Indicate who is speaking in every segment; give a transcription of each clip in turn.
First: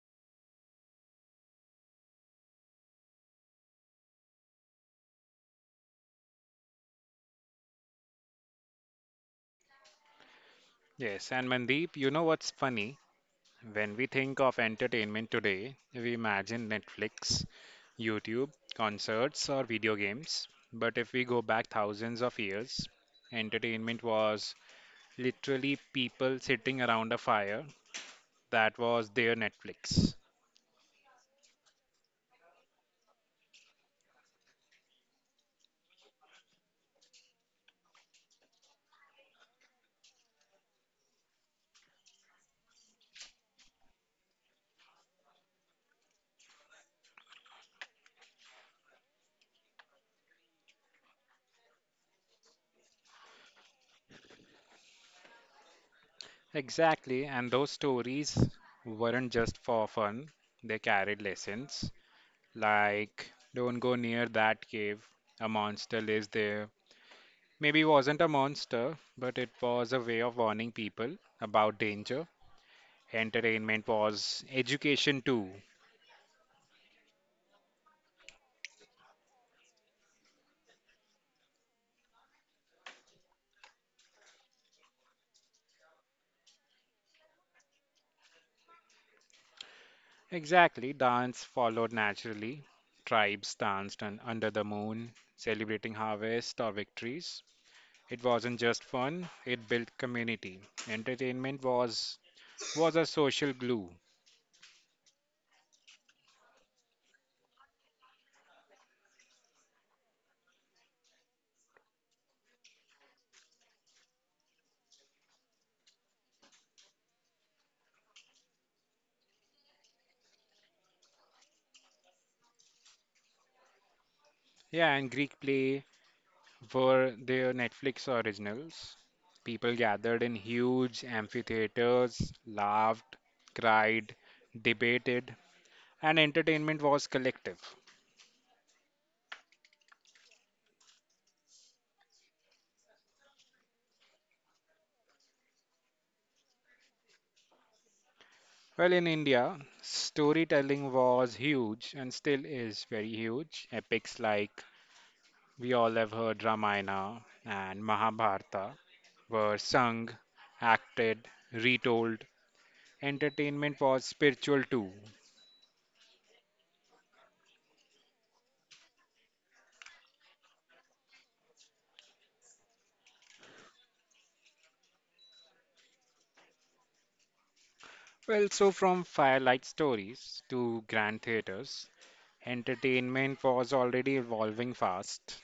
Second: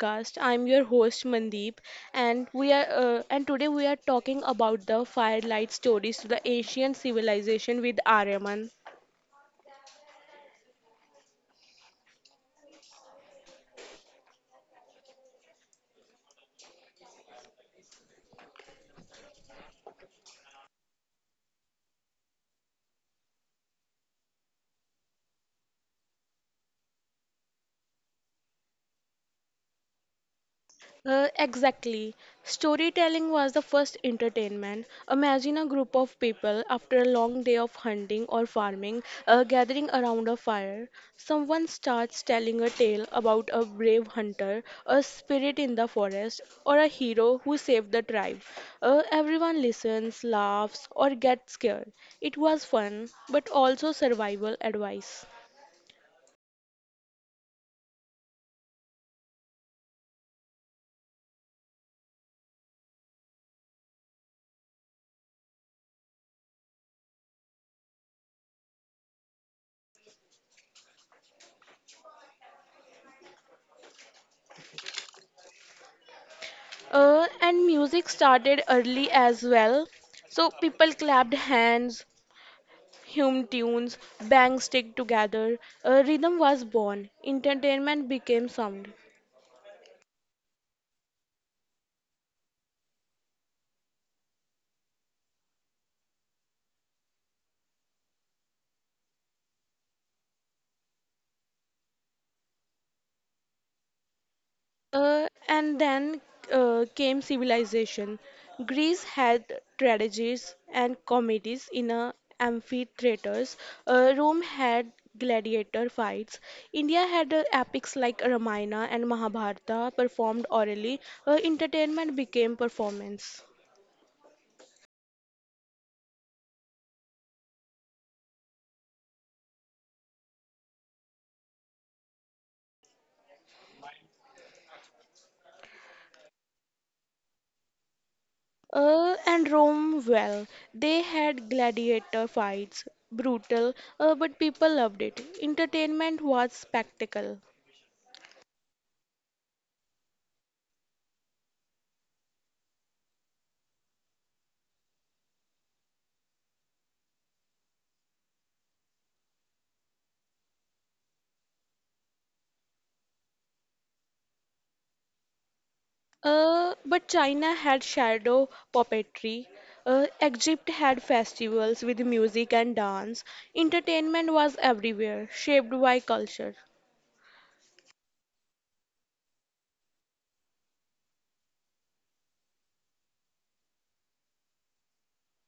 Speaker 1: podcast. I'm your host Mandeep, and we are and today we are talking about the firelight stories to the Asian civilization with Aryaman.
Speaker 2: Yes, and Mandeep, you know what's funny? When we think of entertainment today, we imagine Netflix, YouTube, concerts, or video games. But if we go back thousands of years, entertainment was literally people sitting around a fire. That was their Netflix.
Speaker 1: Exactly. Storytelling was the first entertainment. Imagine a group of people after a long day of hunting or farming, gathering around a fire. Someone starts telling a tale about a brave hunter, a spirit in the forest, or a hero who saved the tribe. Everyone listens, laughs, or gets scared. It was fun, but also survival advice.
Speaker 2: Exactly, and those stories weren't just for fun, they carried lessons like don't go near that cave, a monster lives there. Maybe it wasn't a monster, but it was a way of warning people about danger. Entertainment was education too.
Speaker 1: And music started early as well. So people clapped hands, hymn tunes, bangs stick together, a rhythm was born, entertainment became sound.
Speaker 2: Exactly, dance followed naturally. Tribes danced under the moon, celebrating harvest or victories. It wasn't just fun, it built community. Entertainment was a social glue.
Speaker 1: And then came civilization. Greece had tragedies and comedies in amphitheaters. Rome had gladiator fights. India had epics like Ramayana and Mahabharata performed orally. Entertainment became performance.
Speaker 2: Yeah, and Greek play were their Netflix originals. People gathered in huge amphitheaters, laughed, cried, debated, and entertainment was collective.
Speaker 1: And Rome, well, they had gladiator fights, brutal, but people loved it. Entertainment was spectacle.
Speaker 2: Well, in India, storytelling was huge and still is very huge. Epics like we all have heard Ramayana and Mahabharata were sung, acted, retold. Entertainment was spiritual too.
Speaker 1: But China had shadow puppetry. Egypt had festivals with music and dance. Entertainment was everywhere, shaped by culture.
Speaker 2: Well, so from firelight stories to grand theaters, entertainment was already evolving fast.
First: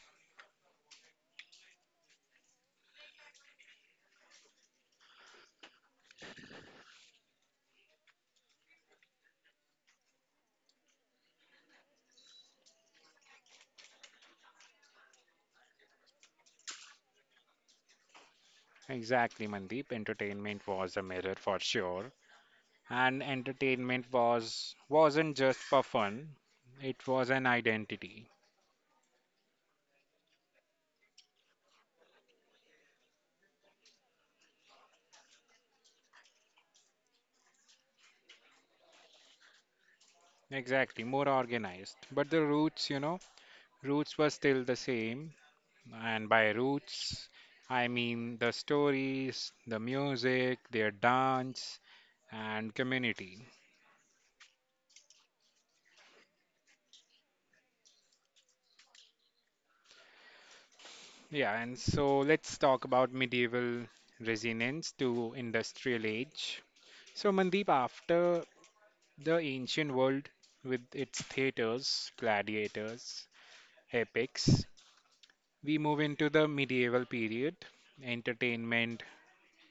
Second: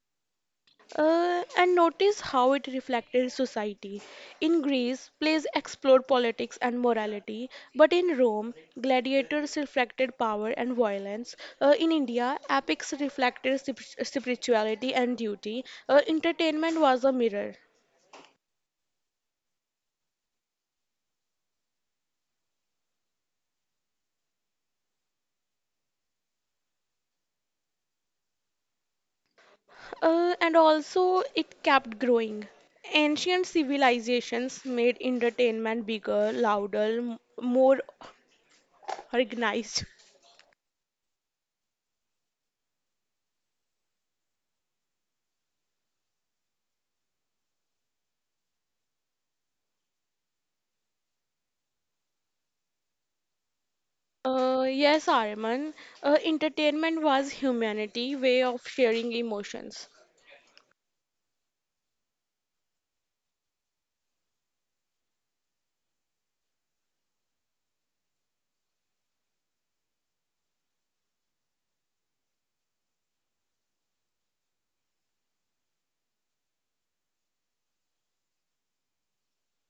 Speaker 1: And notice how it reflected society. In Greece, plays explored politics and morality, but in Rome, gladiators reflected power and violence. In India, epics reflected spirituality and duty. Entertainment was a mirror.
Speaker 2: Exactly, Mandeep. Entertainment was a mirror for sure. And entertainment was wasn't just for fun. It was an identity.
Speaker 1: And also it kept growing. Ancient civilizations made entertainment bigger, louder, more organized.
Speaker 2: Exactly, more organized. But the roots, you know, roots were still the same. And by roots, I mean the stories, the music, their dance, and community.
Speaker 1: Yes, Arman. Entertainment was humanity' way of sharing emotions.
Speaker 2: Yeah, and so let's talk about medieval resonance to industrial age. So, Mandeep, after the ancient world with its theaters, gladiators, epics, we move into the medieval period. Entertainment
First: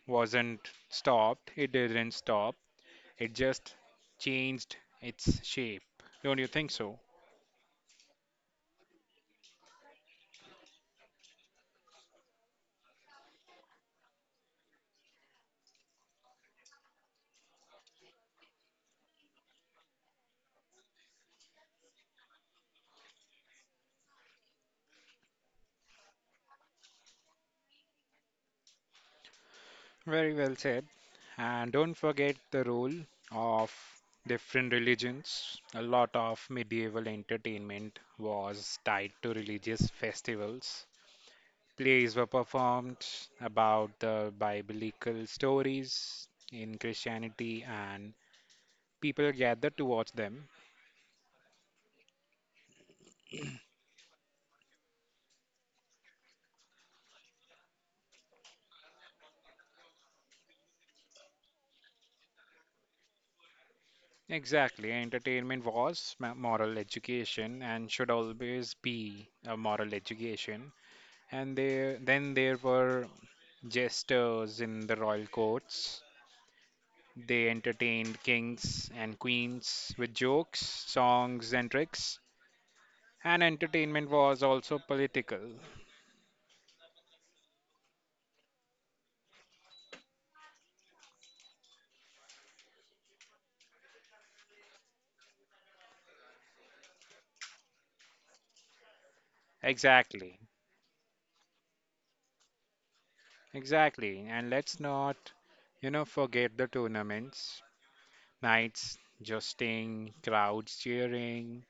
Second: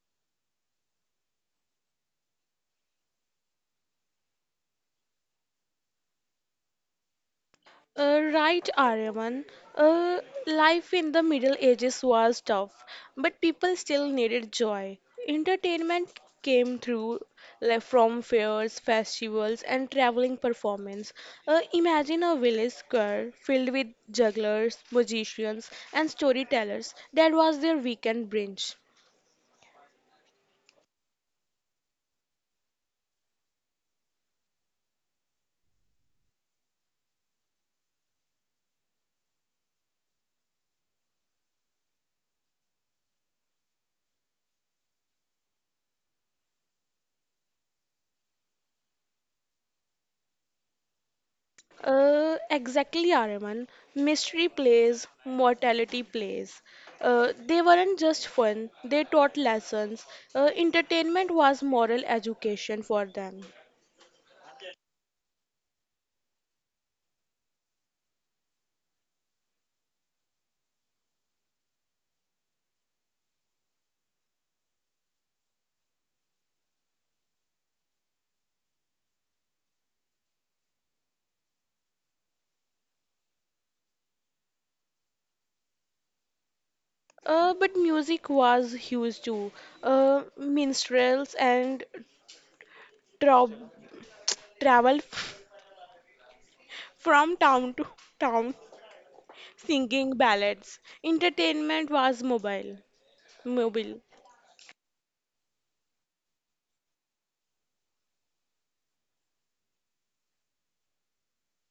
Speaker 2: wasn't stopped, it didn't stop, it just changed its shape. Don't you think so?
Speaker 1: Right, Arman. Uh, Life in the Middle Ages was tough, but people still needed joy. Entertainment came through, like, from fairs, festivals, and traveling performance. Imagine a village square filled with jugglers, magicians, and storytellers. That was their weekend brunch.
Speaker 2: Very well said. And don't forget the role of different religions. A lot of medieval entertainment was tied to religious festivals, plays were performed about the biblical stories in Christianity, and people gathered to watch them.
Speaker 1: Exactly, Araman. Mystery plays, mortality plays. They weren't just fun, they taught lessons. Entertainment was moral education for them.
Speaker 2: Exactly, entertainment was moral education and should always be a moral education. And there, then there were jesters in the royal courts. They entertained kings and queens with jokes, songs, and tricks. And entertainment was also political.
Speaker 1: But music was huge too. Minstrels and tra- travel from town to town singing
Speaker 2: Exactly.
Speaker 1: ballads. Entertainment was mobile. Mobile.
Speaker 2: Exactly. And let's not, you know, forget the tournaments, nights, jousting, crowds cheering.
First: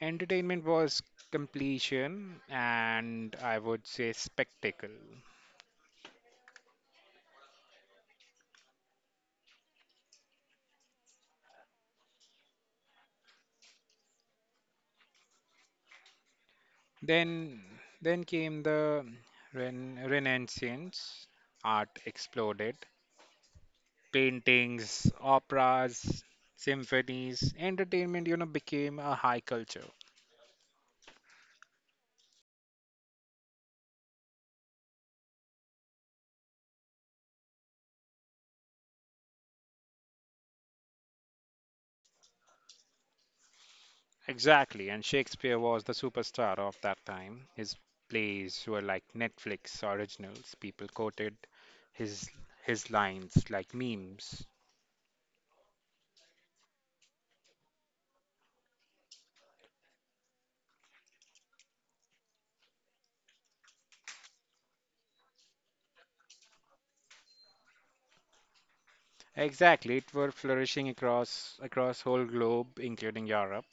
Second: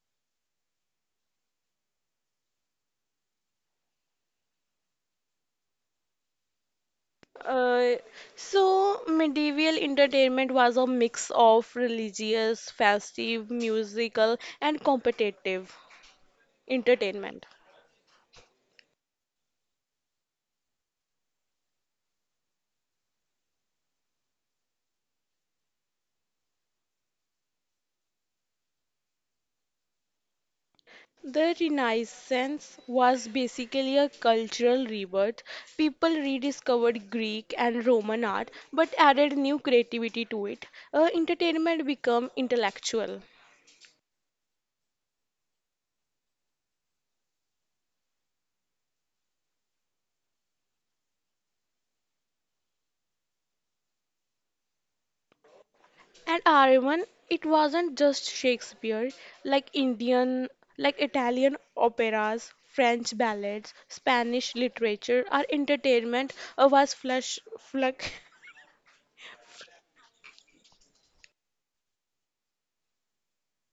Speaker 2: Entertainment was completion and I would say spectacle.
Speaker 1: Uh, so medieval entertainment was a mix of religious, festive, musical, and competitive entertainment.
Speaker 2: Then then came the Renaissance. Art exploded. Paintings, operas, symphonies, entertainment, you know, became a high culture.
Speaker 1: The Renaissance was basically a cultural rebirth. People rediscovered Greek and Roman art but added new creativity to it. Entertainment became intellectual.
Speaker 2: Exactly, and Shakespeare was the superstar of that time. His plays were like Netflix originals. People quoted his his lines like memes.
Speaker 1: And Aryaman, it wasn't just Shakespeare, like Indian, like Italian operas, French ballads, Spanish literature, our entertainment was flush, fluck,
Speaker 2: Exactly, it were flourishing across whole globe, including Europe.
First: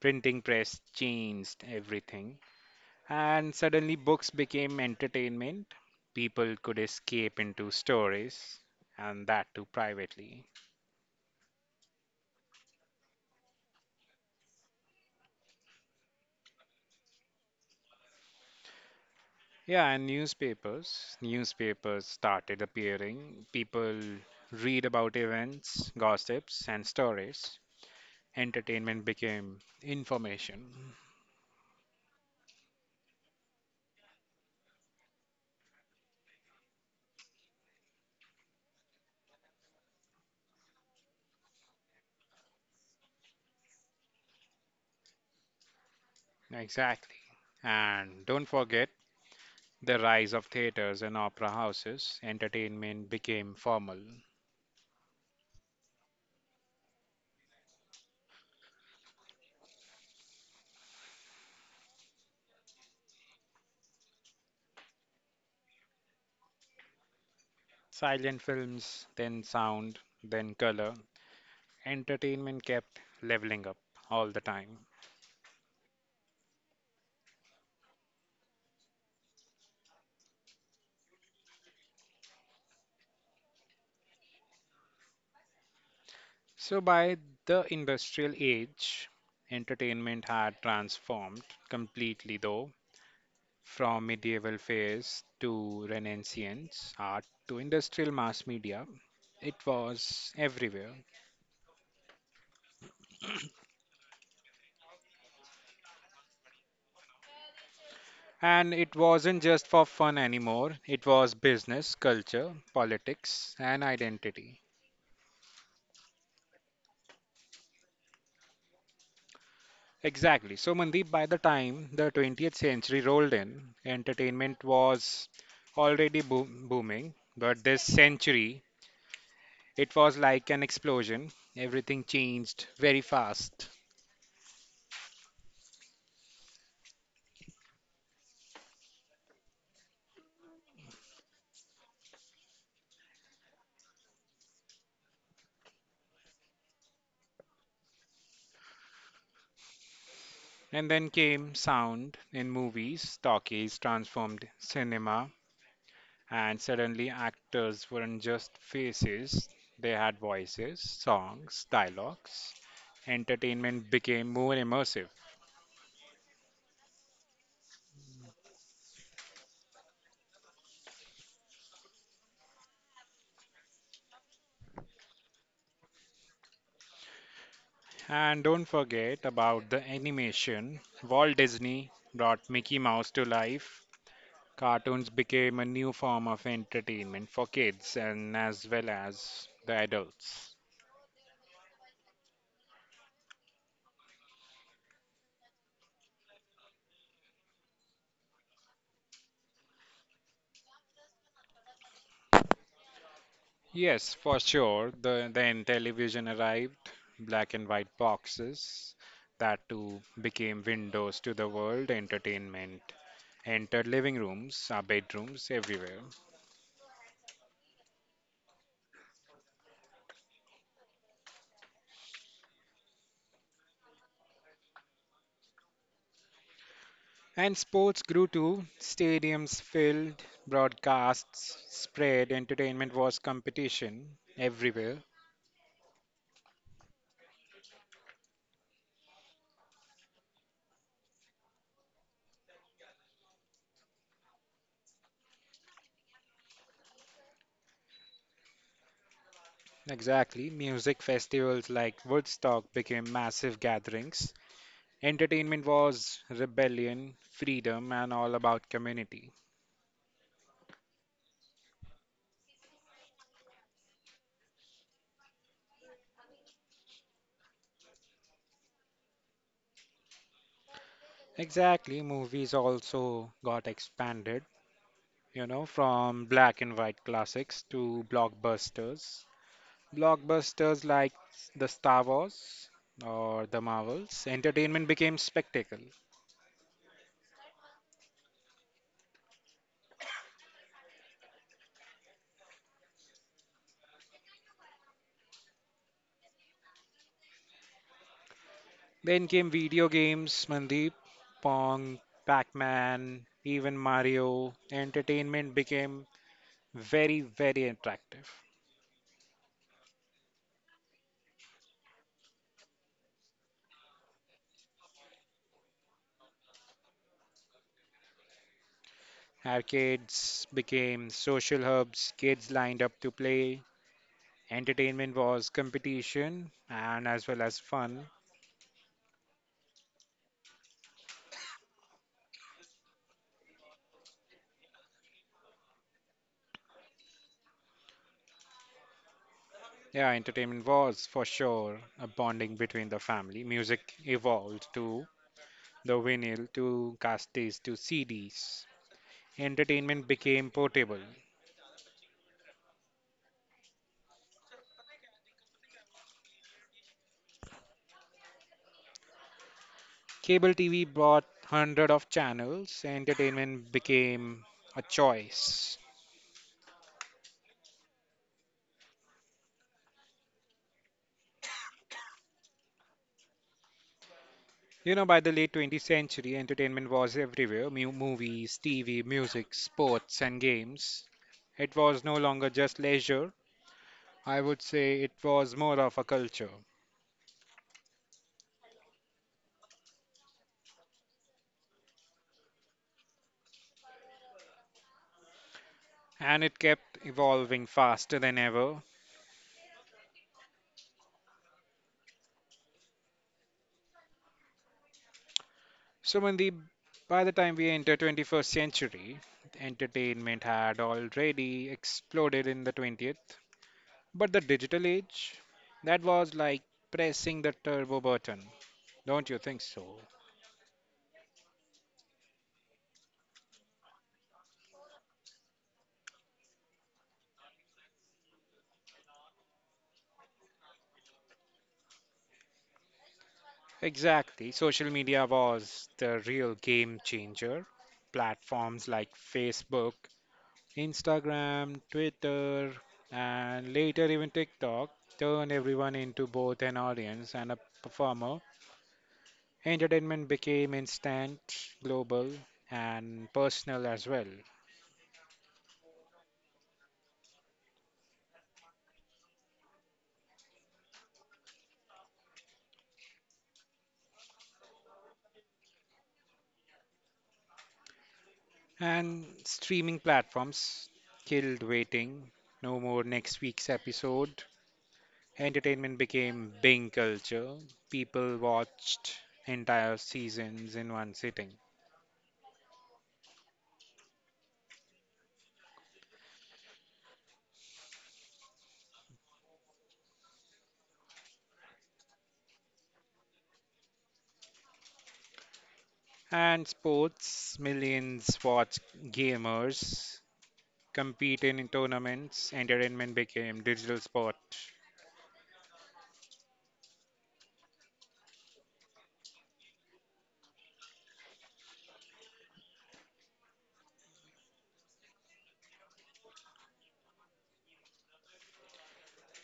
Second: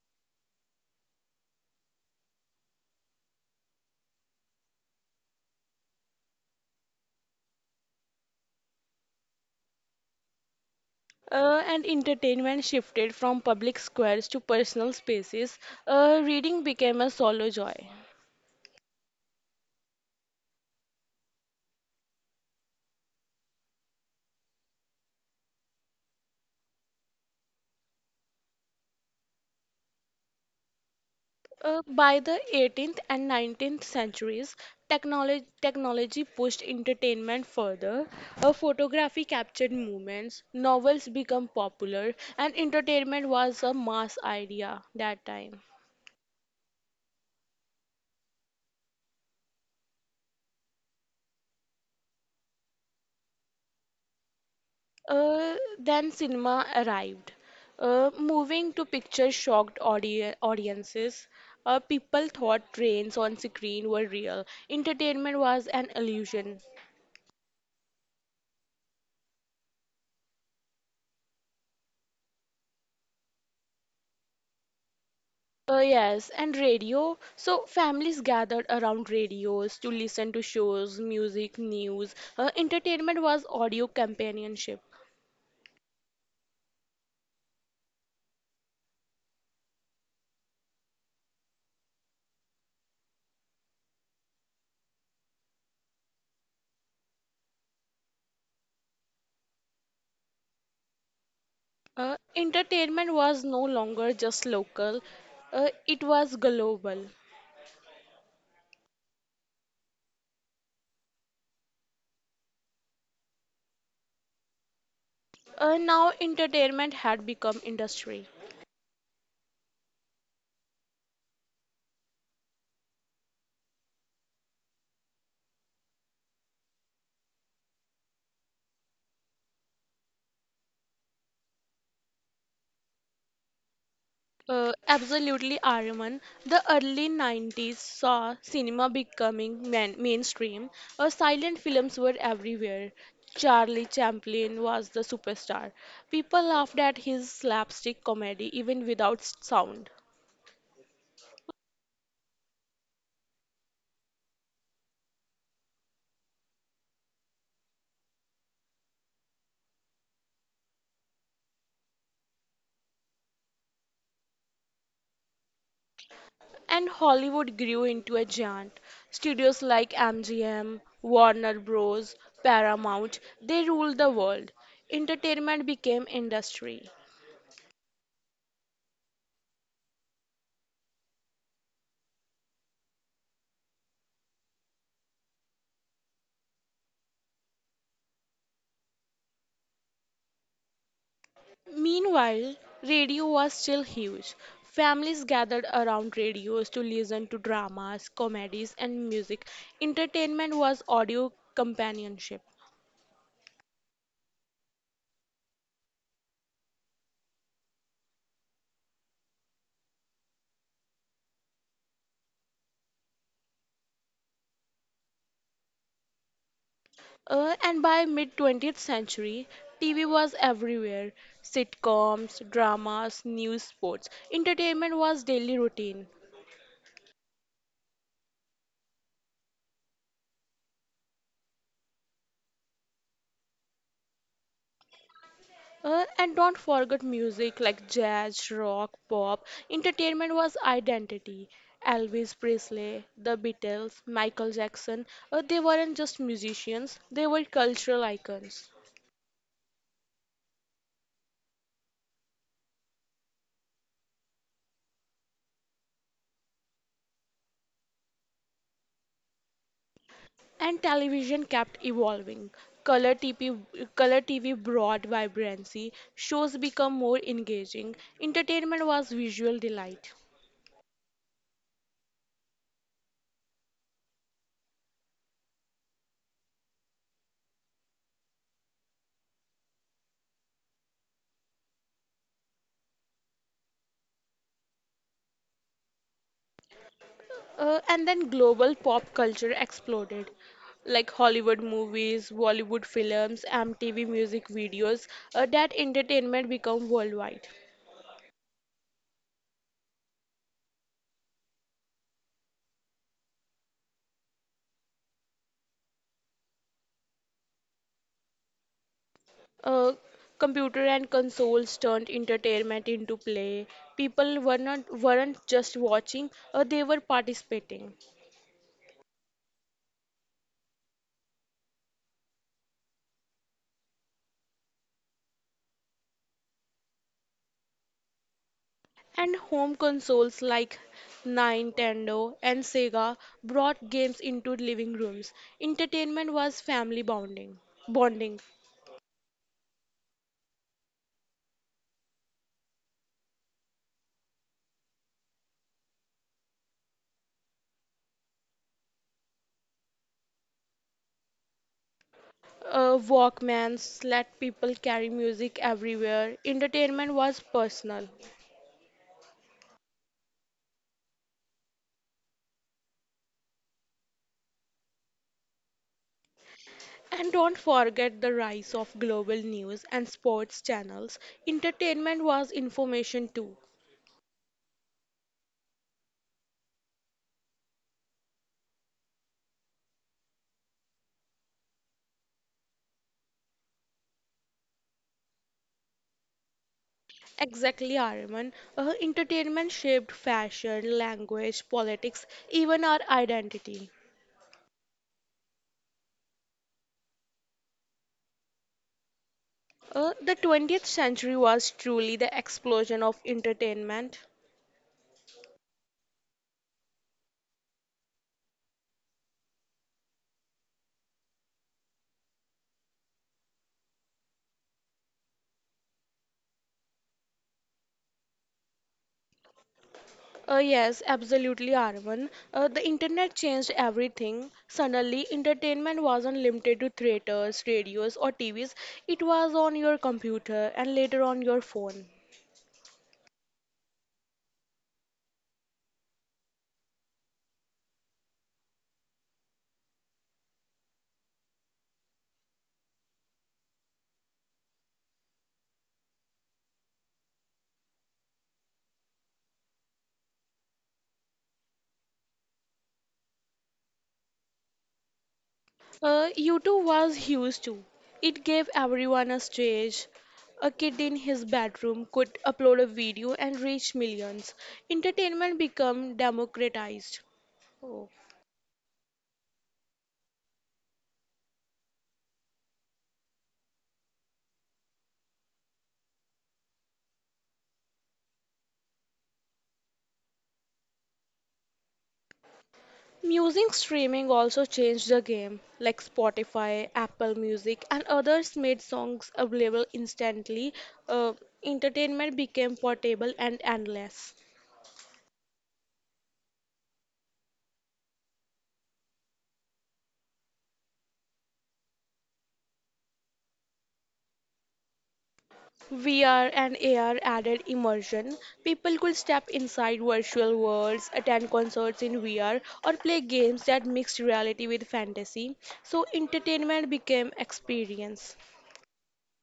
Speaker 2: Printing press changed everything, and suddenly books became entertainment. People could escape into stories, and that too privately.
Speaker 1: and entertainment shifted from public squares to personal spaces. Reading became a solo joy.
Speaker 2: Yeah, and newspapers. Newspapers started appearing. People read about events, gossips, and stories. Entertainment became information.
Speaker 1: By the 18th and 19th centuries, technology pushed entertainment further. Photography captured movements, novels became popular, and entertainment was a mass idea that time.
Speaker 2: Exactly. And don't forget the rise of theaters and opera houses. Entertainment became formal.
Speaker 1: Then cinema arrived. Moving to pictures shocked audiences. People thought trains on screen were real. Entertainment was an illusion.
Speaker 2: Silent films, then sound, then color. Entertainment kept leveling up all the time.
Speaker 1: Yes, and radio. So families gathered around radios to listen to shows, music, news. Entertainment was audio companionship.
Speaker 2: So, by the industrial age, entertainment had transformed completely, though, from medieval phase to Renaissance art to industrial mass media. It was everywhere.
Speaker 1: Entertainment was no longer just local, it was global.
Speaker 2: And it wasn't just for fun anymore, it was business, culture, politics, and identity.
Speaker 1: Now entertainment had become industry.
Speaker 2: Exactly. So, Mandeep, by the time the 20th century rolled in, entertainment was already booming, but this century it was like an explosion. Everything changed very fast.
Speaker 1: Absolutely, Arman. The early 90s saw cinema becoming mainstream. Silent films were everywhere. Charlie Chaplin was the superstar. People laughed at his slapstick comedy even without sound.
Speaker 2: And then came sound in movies, talkies transformed cinema, and suddenly actors weren't just faces, they had voices, songs, dialogues. Entertainment became more immersive.
Speaker 1: And Hollywood grew into a giant. Studios like MGM, Warner Bros., Paramount, they ruled the world. Entertainment became industry.
Speaker 2: And don't forget about the animation. Walt Disney brought Mickey Mouse to life. Cartoons became a new form of entertainment for kids and as well as the adults.
Speaker 1: Meanwhile, radio was still huge. Families gathered around radios to listen to dramas, comedies, and music. Entertainment was audio companionship.
Speaker 2: Yes, for sure. The then television arrived, black and white boxes that too became windows to the world entertainment. Entered living rooms, our bedrooms, everywhere.
Speaker 1: And by mid 20th century, TV was everywhere: sitcoms, dramas, news, sports. Entertainment was daily routine.
Speaker 2: And sports grew too. Stadiums filled, broadcasts spread, entertainment was competition everywhere.
Speaker 1: And don't forget music like jazz, rock, pop. Entertainment was identity. Elvis Presley, the Beatles, Michael Jackson, they weren't just musicians, they were cultural icons.
Speaker 2: Exactly. Music festivals like Woodstock became massive gatherings. Entertainment was rebellion, freedom, and all about community.
Speaker 1: And television kept evolving. Color TV, color TV brought vibrancy, shows become more engaging. Entertainment was visual delight.
Speaker 2: Exactly, movies also got expanded, you know, from black and white classics to blockbusters. Blockbusters like the Star Wars or the Marvels, entertainment became spectacle.
Speaker 1: And then global pop culture exploded, like Hollywood movies, Bollywood films, MTV music videos. That entertainment became worldwide.
Speaker 2: Then came video games, Mandeep, Pong, Pac-Man, even Mario. Entertainment became very, very attractive.
Speaker 1: Uh, Computer and consoles turned entertainment into play. People weren't just watching; they were participating.
Speaker 2: Arcades became social hubs, kids lined up to play, entertainment was competition and as well as fun.
Speaker 1: And home consoles like Nintendo and Sega brought games into living rooms. Entertainment was family bonding. Bonding.
Speaker 2: Yeah, entertainment was for sure a bonding between the family. Music evolved to the vinyl, to cassettes, to CDs. Entertainment became portable.
Speaker 1: Walkmans let people carry music everywhere. Entertainment was personal.
Speaker 2: Cable TV brought hundred of channels. Entertainment became a choice.
Speaker 1: And don't forget the rise of global news and sports channels. Entertainment was information too.
Speaker 2: You know, by the late 20th century, entertainment was everywhere movies, TV, music, sports, and games. It was no longer just leisure, I would say it was more of a culture,
Speaker 1: Exactly, Arman. Entertainment shaped fashion, language, politics, even our identity.
Speaker 2: and it kept evolving faster than ever.
Speaker 1: The 20th century was truly the explosion of entertainment.
Speaker 2: So when the by the time we enter 21st century, entertainment had already exploded in the 20th. But the digital age, that was like pressing the turbo button. Don't you think so?
Speaker 1: Yes, absolutely, Arvan. The internet changed everything. Suddenly, entertainment wasn't limited to theaters, radios, or TVs. It was on your computer and later on your phone.
Speaker 2: Exactly. Social media was the real game changer. Platforms like Facebook, Instagram, Twitter, and later even TikTok turned everyone into both an audience and a performer. Entertainment became instant, global, and personal as well.
Speaker 1: YouTube was huge too. It gave everyone a stage. A kid in his bedroom could upload a video and reach millions. Entertainment became democratized.
Speaker 2: And streaming platforms killed waiting. No more next week's episode. Entertainment became Bing culture. People watched entire seasons in one sitting.
Speaker 1: Music streaming also changed the game, like Spotify, Apple Music, and others made songs available instantly. Uh, Entertainment became portable and endless.
Speaker 2: And sports, millions watch gamers compete in tournaments, entertainment became digital sport.
Speaker 1: VR and AR added immersion. People could step inside virtual worlds, attend concerts in VR, or play games that mixed reality with fantasy. So entertainment became experience.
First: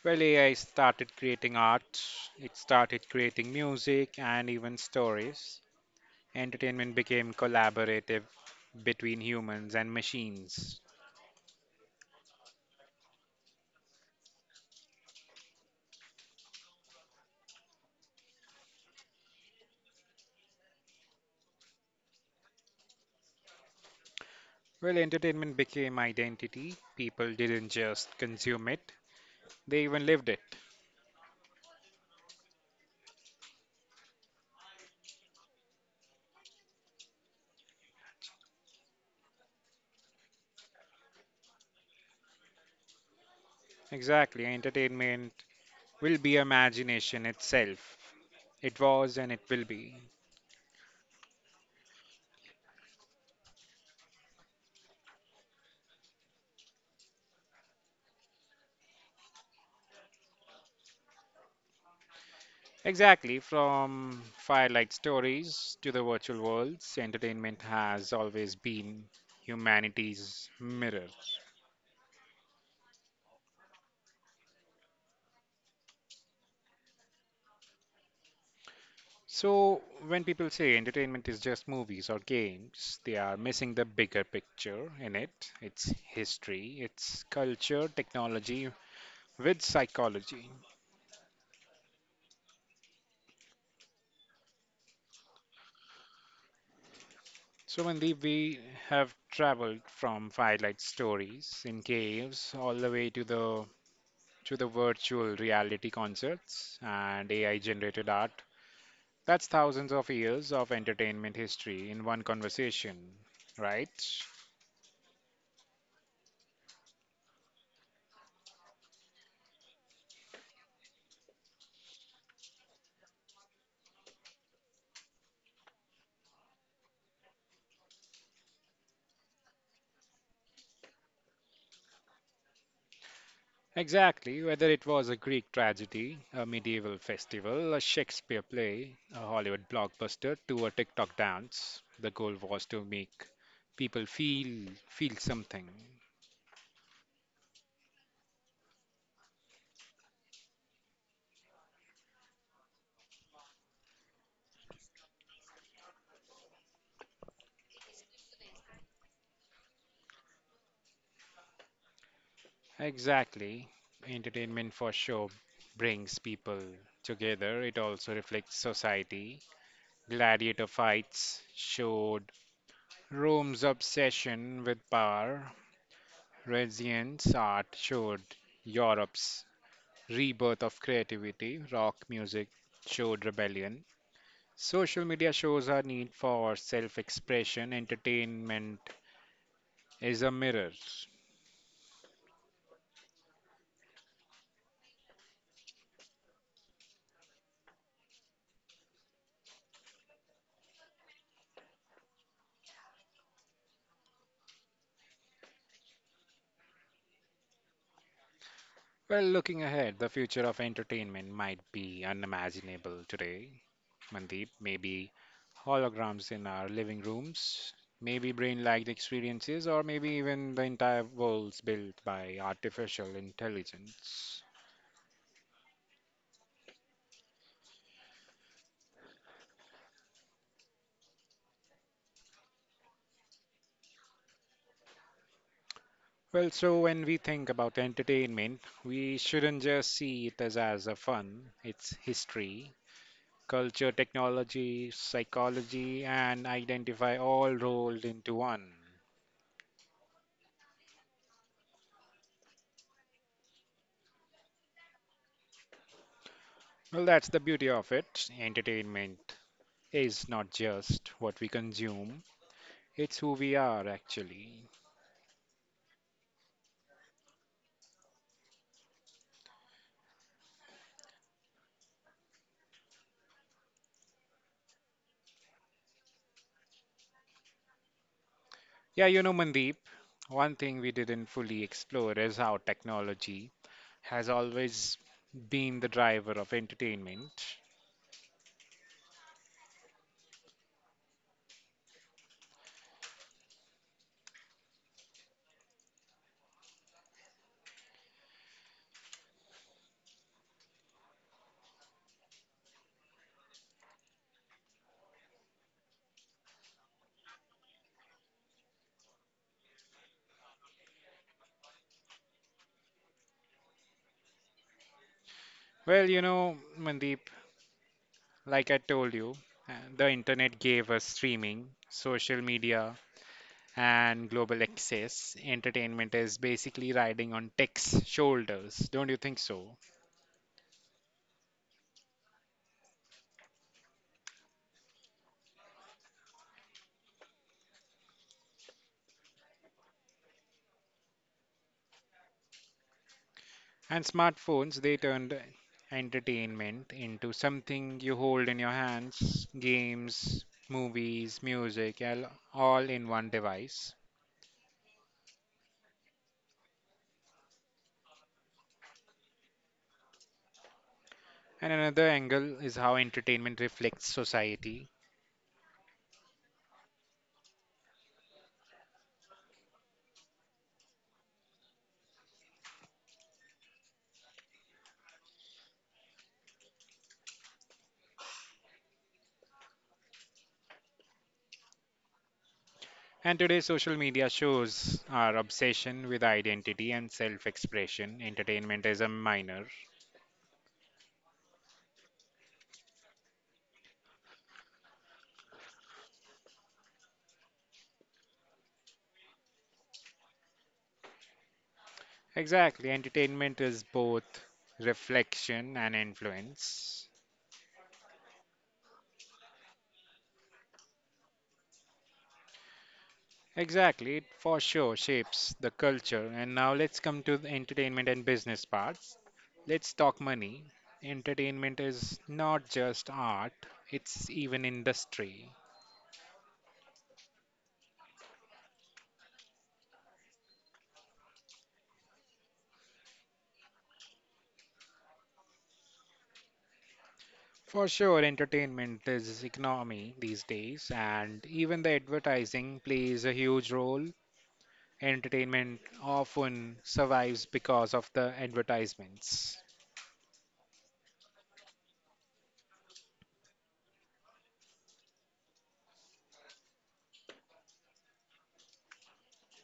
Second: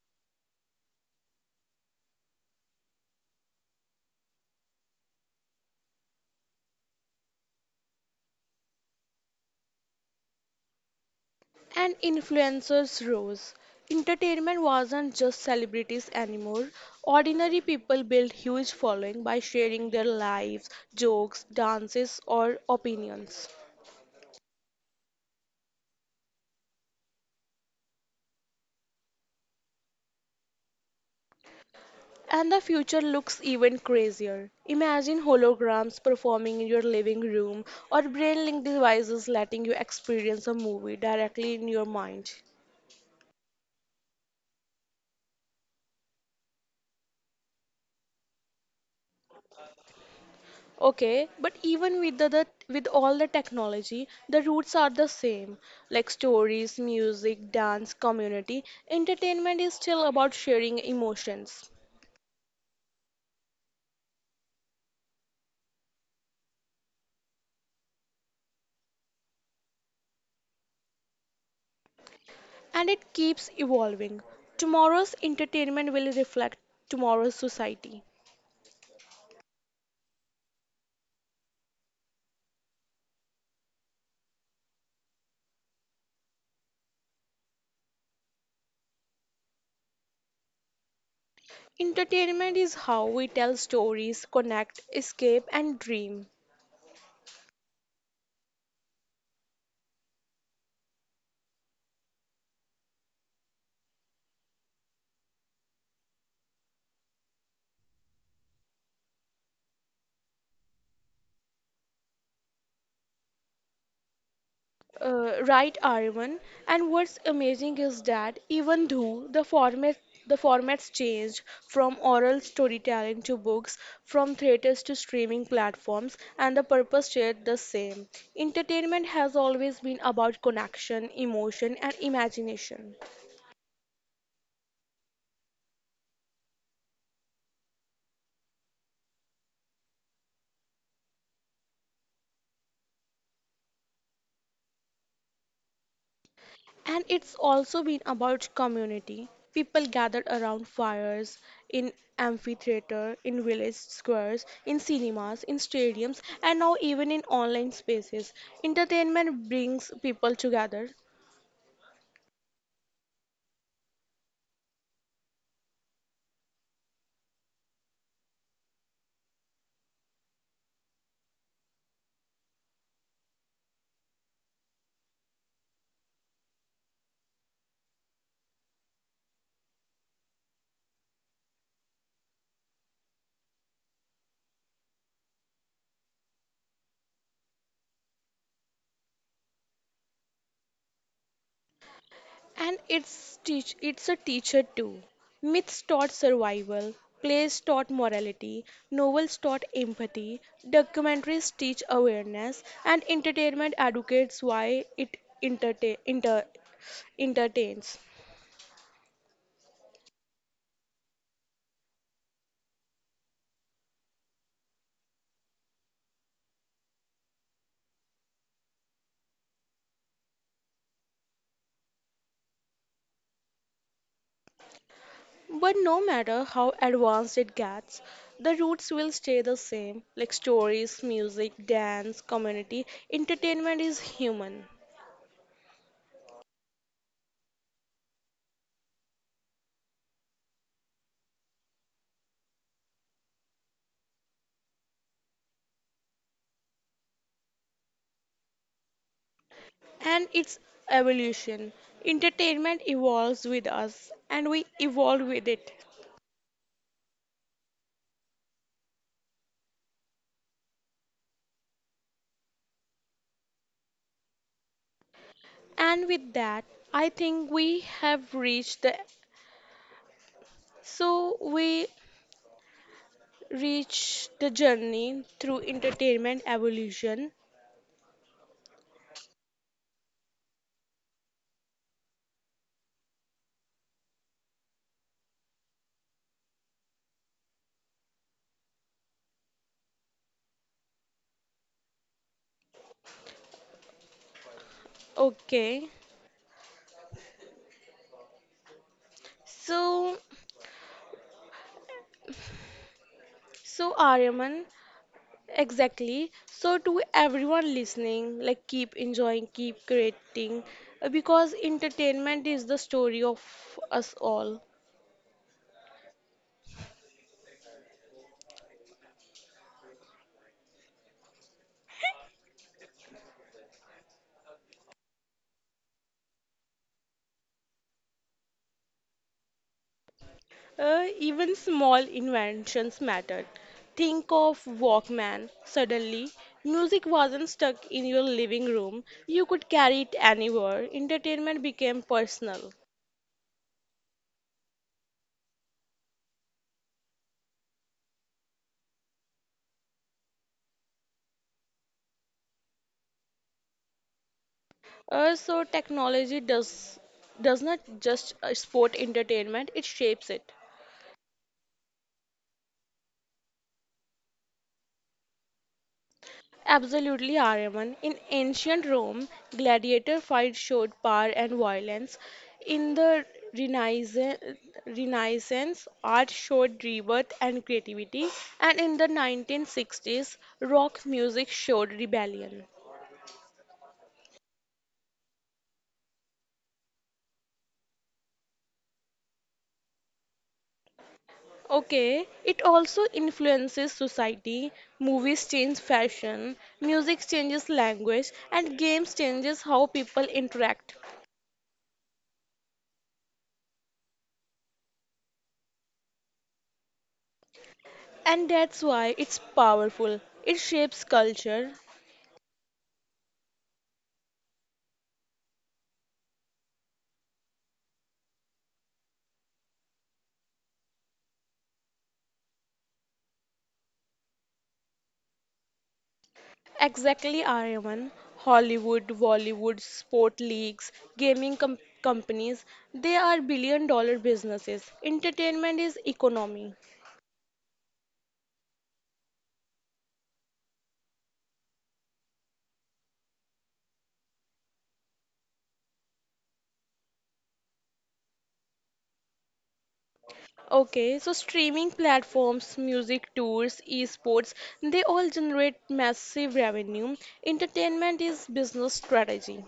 Speaker 2: Well, AI started creating art, it started creating music and even stories. Entertainment became collaborative between humans and machines.
Speaker 1: And influencers rose. Entertainment wasn't just celebrities anymore. Ordinary people built huge following by sharing their lives, jokes, dances, or opinions.
Speaker 2: Well, entertainment became identity. People didn't just consume it, they even lived it.
Speaker 1: And the future looks even crazier. Imagine holograms performing in your living room or brain link devices letting you experience a movie directly in your mind.
Speaker 2: Exactly, entertainment will be imagination itself. It was and it will be.
Speaker 1: Okay, but even with the with all the technology, the roots are the same. Like stories, music, dance, community, entertainment is still about sharing emotions.
Speaker 2: Exactly, from firelight stories to the virtual worlds, entertainment has always been humanity's mirror.
Speaker 1: And it keeps evolving. Tomorrow's entertainment will reflect tomorrow's society.
Speaker 2: So, when people say entertainment is just movies or games, they are missing the bigger picture in it. It's history, it's culture, technology, with psychology.
Speaker 1: Entertainment is how we tell stories, connect, escape, and dream.
Speaker 2: So, Mandeep, we have traveled from firelight stories in caves all the way to the virtual reality concerts and AI generated art. That's thousands of years of entertainment history in one conversation, right?
Speaker 1: Right, Aryan. And what's amazing is that even though the formats changed from oral storytelling to books, from theaters to streaming platforms, and the purpose stayed the same. Entertainment has always been about connection, emotion, and imagination.
Speaker 2: Exactly, whether it was a Greek tragedy, a medieval festival, a Shakespeare play, a Hollywood blockbuster, to a TikTok dance, the goal was to make people feel something.
Speaker 1: And it's also been about community. People gathered around fires, in amphitheater, in village squares, in cinemas, in stadiums, and now even in online spaces. Entertainment brings people together,
Speaker 2: Exactly. Entertainment for sure brings people together. It also reflects society. Gladiator fights showed Rome's obsession with power, Renaissance art showed Europe's rebirth of creativity, rock music showed rebellion. Social media shows our need for self expression. Entertainment is a mirror.
Speaker 1: and it's a teacher too. Myths taught survival, plays taught morality, novels taught empathy, documentaries teach awareness, and entertainment educates why it entertain, inter, entertains.
Speaker 2: Well, looking ahead, the future of entertainment might be unimaginable today, Mandeep. Maybe holograms in our living rooms, maybe brain like experiences, or maybe even the entire worlds built by artificial intelligence.
Speaker 1: But no matter how advanced it gets, the roots will stay the same, like stories, music, dance, community. Entertainment is human
Speaker 2: Well, so when we think about entertainment, we shouldn't just see it as, a fun. It's history, culture, technology, psychology, and identify all rolled into one.
Speaker 1: and its evolution. Entertainment evolves with us and we evolve with it.
Speaker 2: Well, that's the beauty of it. Entertainment is not just what we consume, it's who we are actually.
Speaker 1: And with that, I think we reach the journey through entertainment evolution.
Speaker 2: Yeah, you know, Mandeep, one thing we didn't fully explore is how technology has always been the driver of entertainment.
Speaker 1: Okay. So so Aryaman, exactly. So, to everyone listening, like keep enjoying, keep creating, because entertainment is the story of us all.
Speaker 2: Well, you know, Mandeep, like I told you, the internet gave us streaming, social media, and global access. Entertainment is basically riding on tech's shoulders, don't you think so?
Speaker 1: Even small inventions mattered. Think of Walkman. Suddenly, music wasn't stuck in your living room, you could carry it anywhere. Entertainment became personal.
Speaker 2: And smartphones, they turned entertainment into something you hold in your hands, games, movies, music, all in one device.
Speaker 1: So, technology does not just sport entertainment, it shapes it.
Speaker 2: And another angle is how entertainment reflects society.
Speaker 1: Absolutely, Aryaman. In ancient Rome, gladiator fights showed power and violence. In the Renaissance, Renaissance, art showed rebirth and creativity. And in the 1960s, rock music showed rebellion.
Speaker 2: And today, social media shows our obsession with identity and self expression. Entertainment is a minor.
Speaker 1: Okay, it also influences society. Movies change fashion, music changes language, and games changes how people interact.
Speaker 2: Exactly, entertainment is both reflection and influence.
Speaker 1: And that's why it's powerful. It shapes culture.
Speaker 2: Exactly, it for sure shapes the culture. And now let's come to the entertainment and business parts. Let's talk money. Entertainment is not just art, it's even industry.
Speaker 1: Exactly, Aryaman. Hollywood, Bollywood, sport leagues, gaming companies, they are billion-dollar businesses. Entertainment is economy.
Speaker 2: For sure, entertainment is economy these days, and even the advertising plays a huge role. Entertainment often survives because of the advertisements,
Speaker 1: Okay, so streaming platforms, music tours, esports, they all generate massive revenue. Entertainment is business strategy.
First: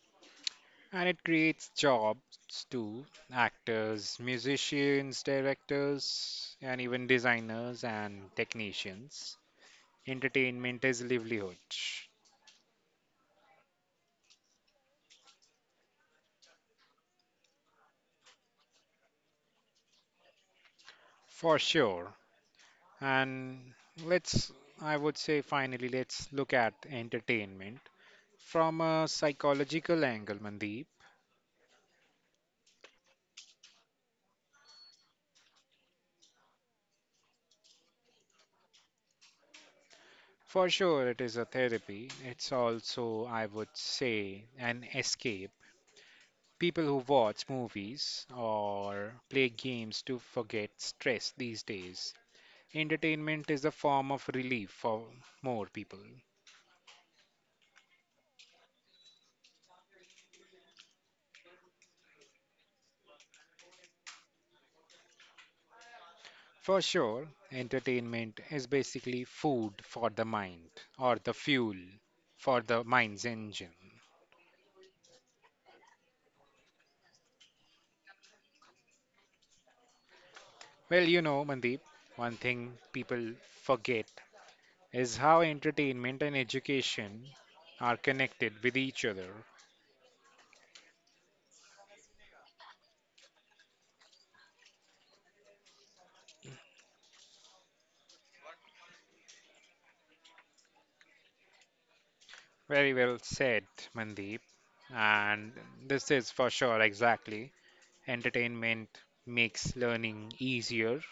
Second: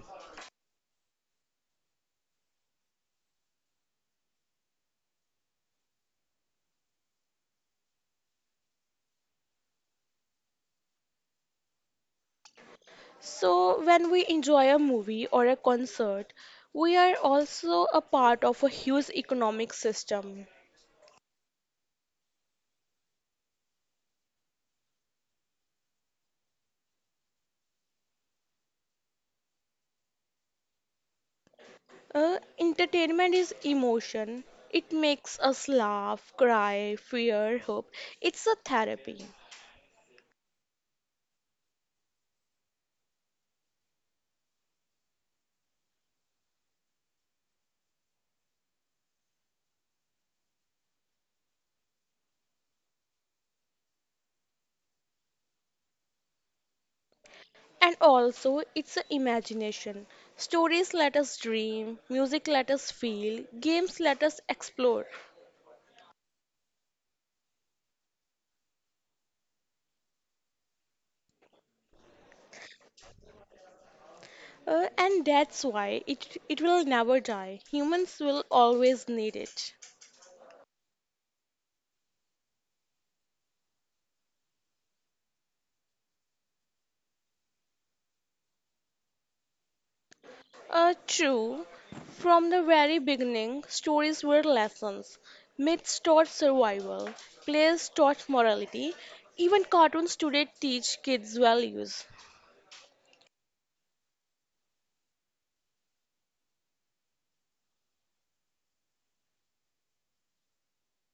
Speaker 2: and it creates jobs too, actors, musicians, directors, and even designers and technicians. Entertainment is livelihood,
Speaker 1: So when we enjoy a movie or a concert, we are also a part of a huge economic system.
Speaker 2: for sure. And let's, I would say, finally, let's look at entertainment from a psychological angle, Mandeep,
Speaker 1: Entertainment is emotion. It makes us laugh, cry, fear, hope. It's a therapy.
Speaker 2: for sure it is a therapy. It's also, I would say, an escape. People who watch movies or play games to forget stress these days. Entertainment is a form of relief for more people.
Speaker 1: And also, it's a imagination. Stories let us dream, music let us feel, games let us explore.
Speaker 2: For sure, entertainment is basically food for the mind or the fuel for the mind's engine.
Speaker 1: And that's why it will never die. Humans will always need it.
Speaker 2: Well, you know, Mandeep, one thing people forget is how entertainment and education are connected with each other.
Speaker 1: True. From the very beginning, stories were lessons. Myths taught survival, plays taught morality, even cartoons today teach kids values.
Speaker 2: Very well said, Mandeep. And this is for sure exactly. Entertainment makes learning easier.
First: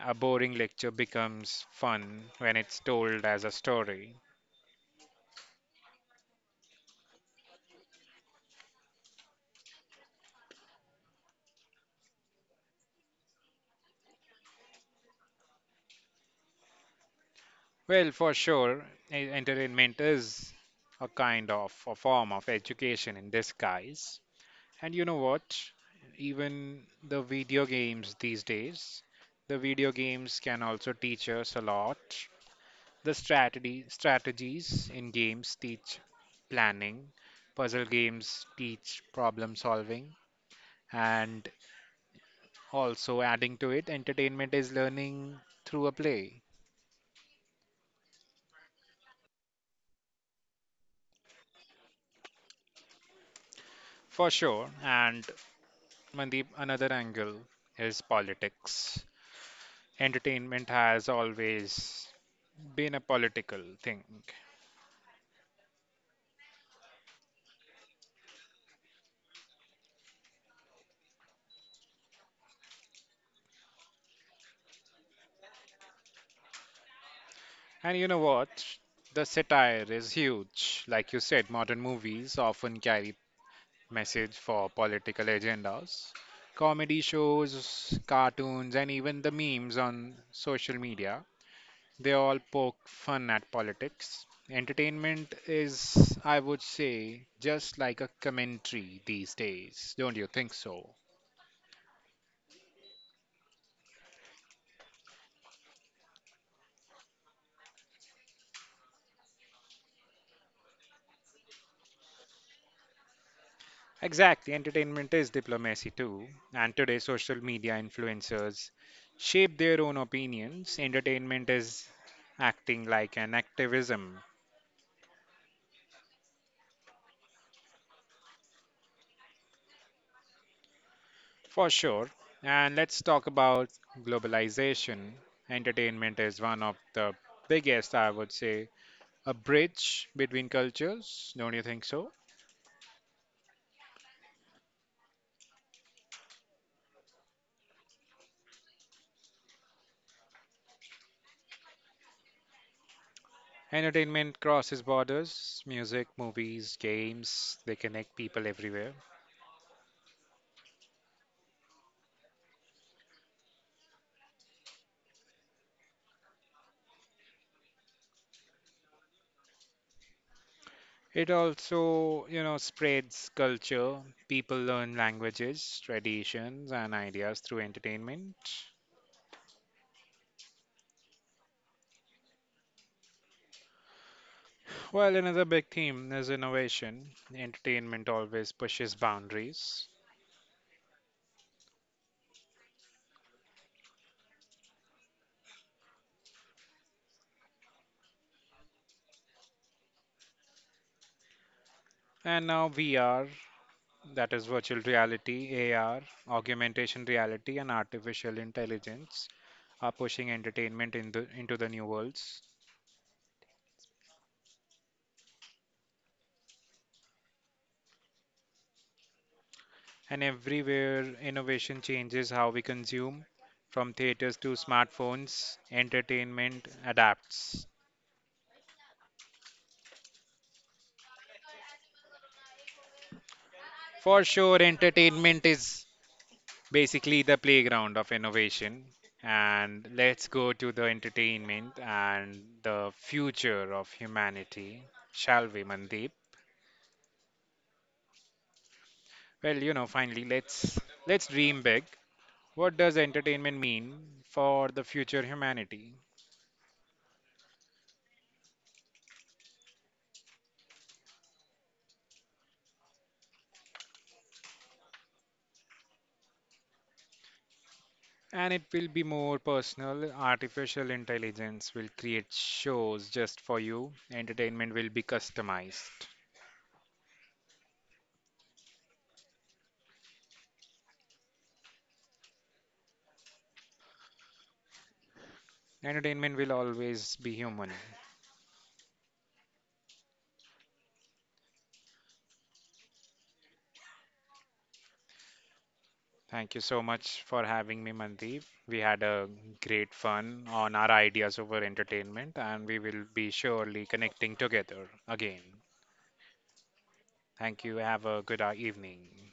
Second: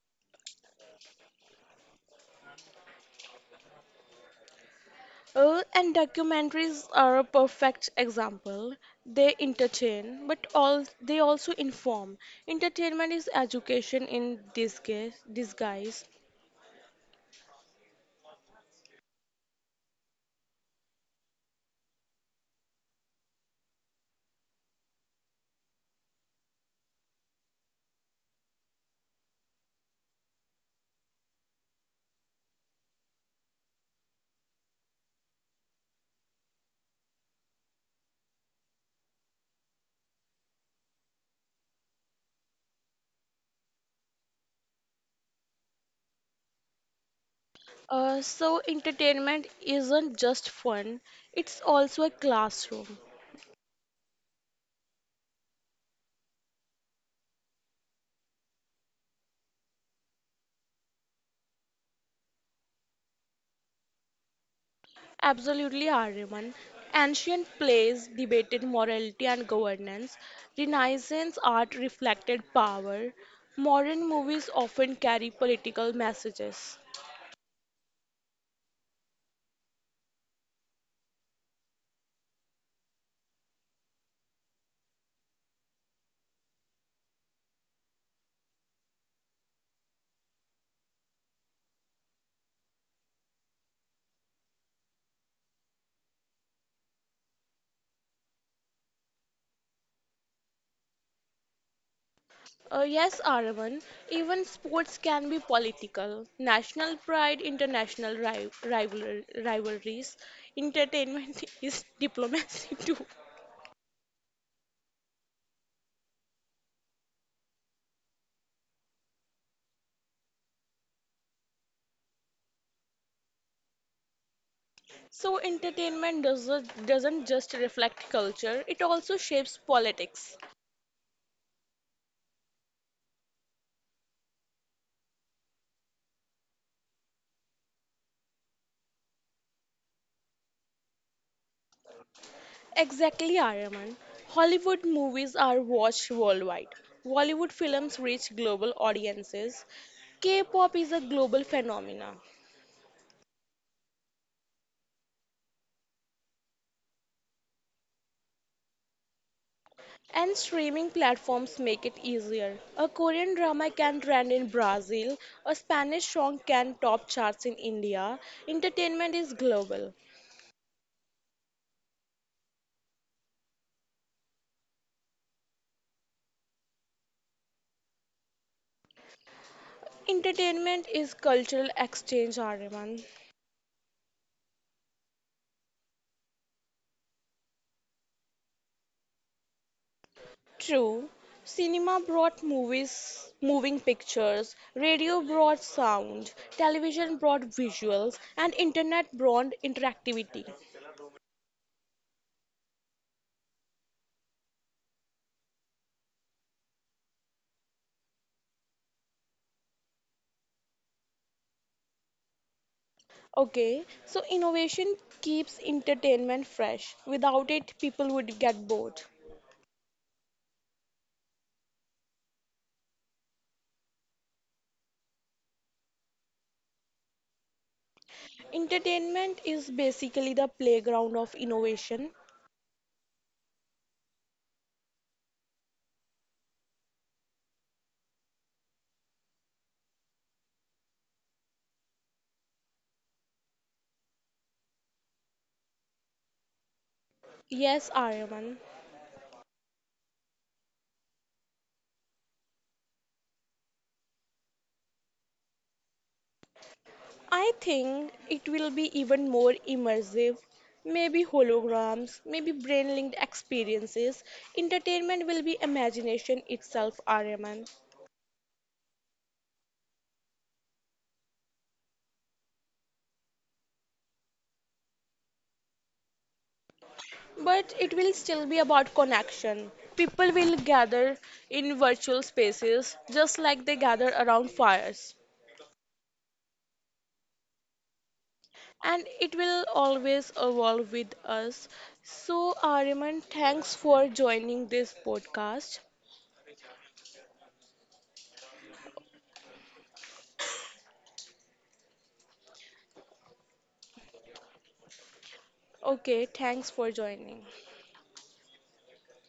Speaker 2: A boring lecture becomes fun when it's told as a story.
Speaker 1: And documentaries are a perfect example. They entertain, but all they also inform. Entertainment is education in disguise. Disguise.
Speaker 2: Well, for sure, entertainment is a kind of a form of education in disguise. And you know what? Even the video games these days, the video games can also teach us a lot. The strategy strategies in games teach planning, puzzle games teach problem solving, and also adding to it, entertainment is learning through a play.
Speaker 1: So entertainment isn't just fun; it's also a classroom.
Speaker 2: For sure, and Mandeep, another angle is politics. Entertainment has always been a political thing.
Speaker 1: Absolutely, Aryaman. Ancient plays debated morality and governance. Renaissance art reflected power. Modern movies often carry political messages.
Speaker 2: And you know what? The satire is huge. Like you said, modern movies often carry message for political agendas. Comedy shows, cartoons, and even the memes on social media, they all poke fun at politics. Entertainment is, I would say, just like a commentary these days. Don't you think so?
Speaker 1: Yes, Aryaman, even sports can be political. National pride, international rivalries. Entertainment is diplomacy too.
Speaker 2: Exactly, entertainment is diplomacy too, and today social media influencers shape their own opinions. Entertainment is acting like an activism
Speaker 1: So entertainment doesn't just reflect culture, it also shapes politics.
Speaker 2: for sure. And let's talk about globalization. Entertainment is one of the biggest, I would say, a bridge between cultures. Don't you think so?
Speaker 1: Exactly, Aryaman. Hollywood movies are watched worldwide. Bollywood films reach global audiences. K-pop is a global phenomenon.
Speaker 2: Entertainment crosses borders, music, movies, games, they connect people everywhere.
Speaker 1: And streaming platforms make it easier. A Korean drama can trend in Brazil, a Spanish song can top charts in India. Entertainment is global.
Speaker 2: It also, you know, spreads culture. People learn languages, traditions, and ideas through entertainment.
Speaker 1: Entertainment is cultural exchange, Aryaman.
Speaker 2: Well, another big theme is innovation. Entertainment always pushes boundaries.
Speaker 1: True, cinema brought movies, moving pictures, radio brought sound, television brought visuals, and internet brought interactivity.
Speaker 2: And now VR, that is virtual reality, AR, augmentation reality, and artificial intelligence are pushing entertainment in the, into the new worlds.
Speaker 1: Okay, so innovation keeps entertainment fresh. Without it, people would get bored.
Speaker 2: And everywhere, innovation changes how we consume, from theaters to smartphones, entertainment adapts.
Speaker 1: Entertainment is basically the playground of innovation.
Speaker 2: For sure, entertainment is basically the playground of innovation. And let's go to the entertainment and the future of humanity, shall we, Mandeep?
Speaker 1: Yes, Aryaman.
Speaker 2: Well, you know, finally, let's dream big. What does entertainment mean for the future humanity?
Speaker 1: I think it will be even more immersive. Maybe holograms, maybe brain linked experiences. Entertainment will be imagination itself, RMN.
Speaker 2: And it will be more personal. Artificial intelligence will create shows just for you. Entertainment will be customized.
Speaker 1: But it will still be about connection. People will gather in virtual spaces just like they gather around fires.
Speaker 2: Entertainment will always be human.
Speaker 1: And it will always evolve with us. So, Ariman, thanks for joining this podcast.
Speaker 2: Thank you so much for having me, Mandeep. We had a great fun on our ideas over entertainment, and we will be surely connecting together again.
Speaker 1: Okay, thanks for joining.
Speaker 2: Thank you. Have a good evening.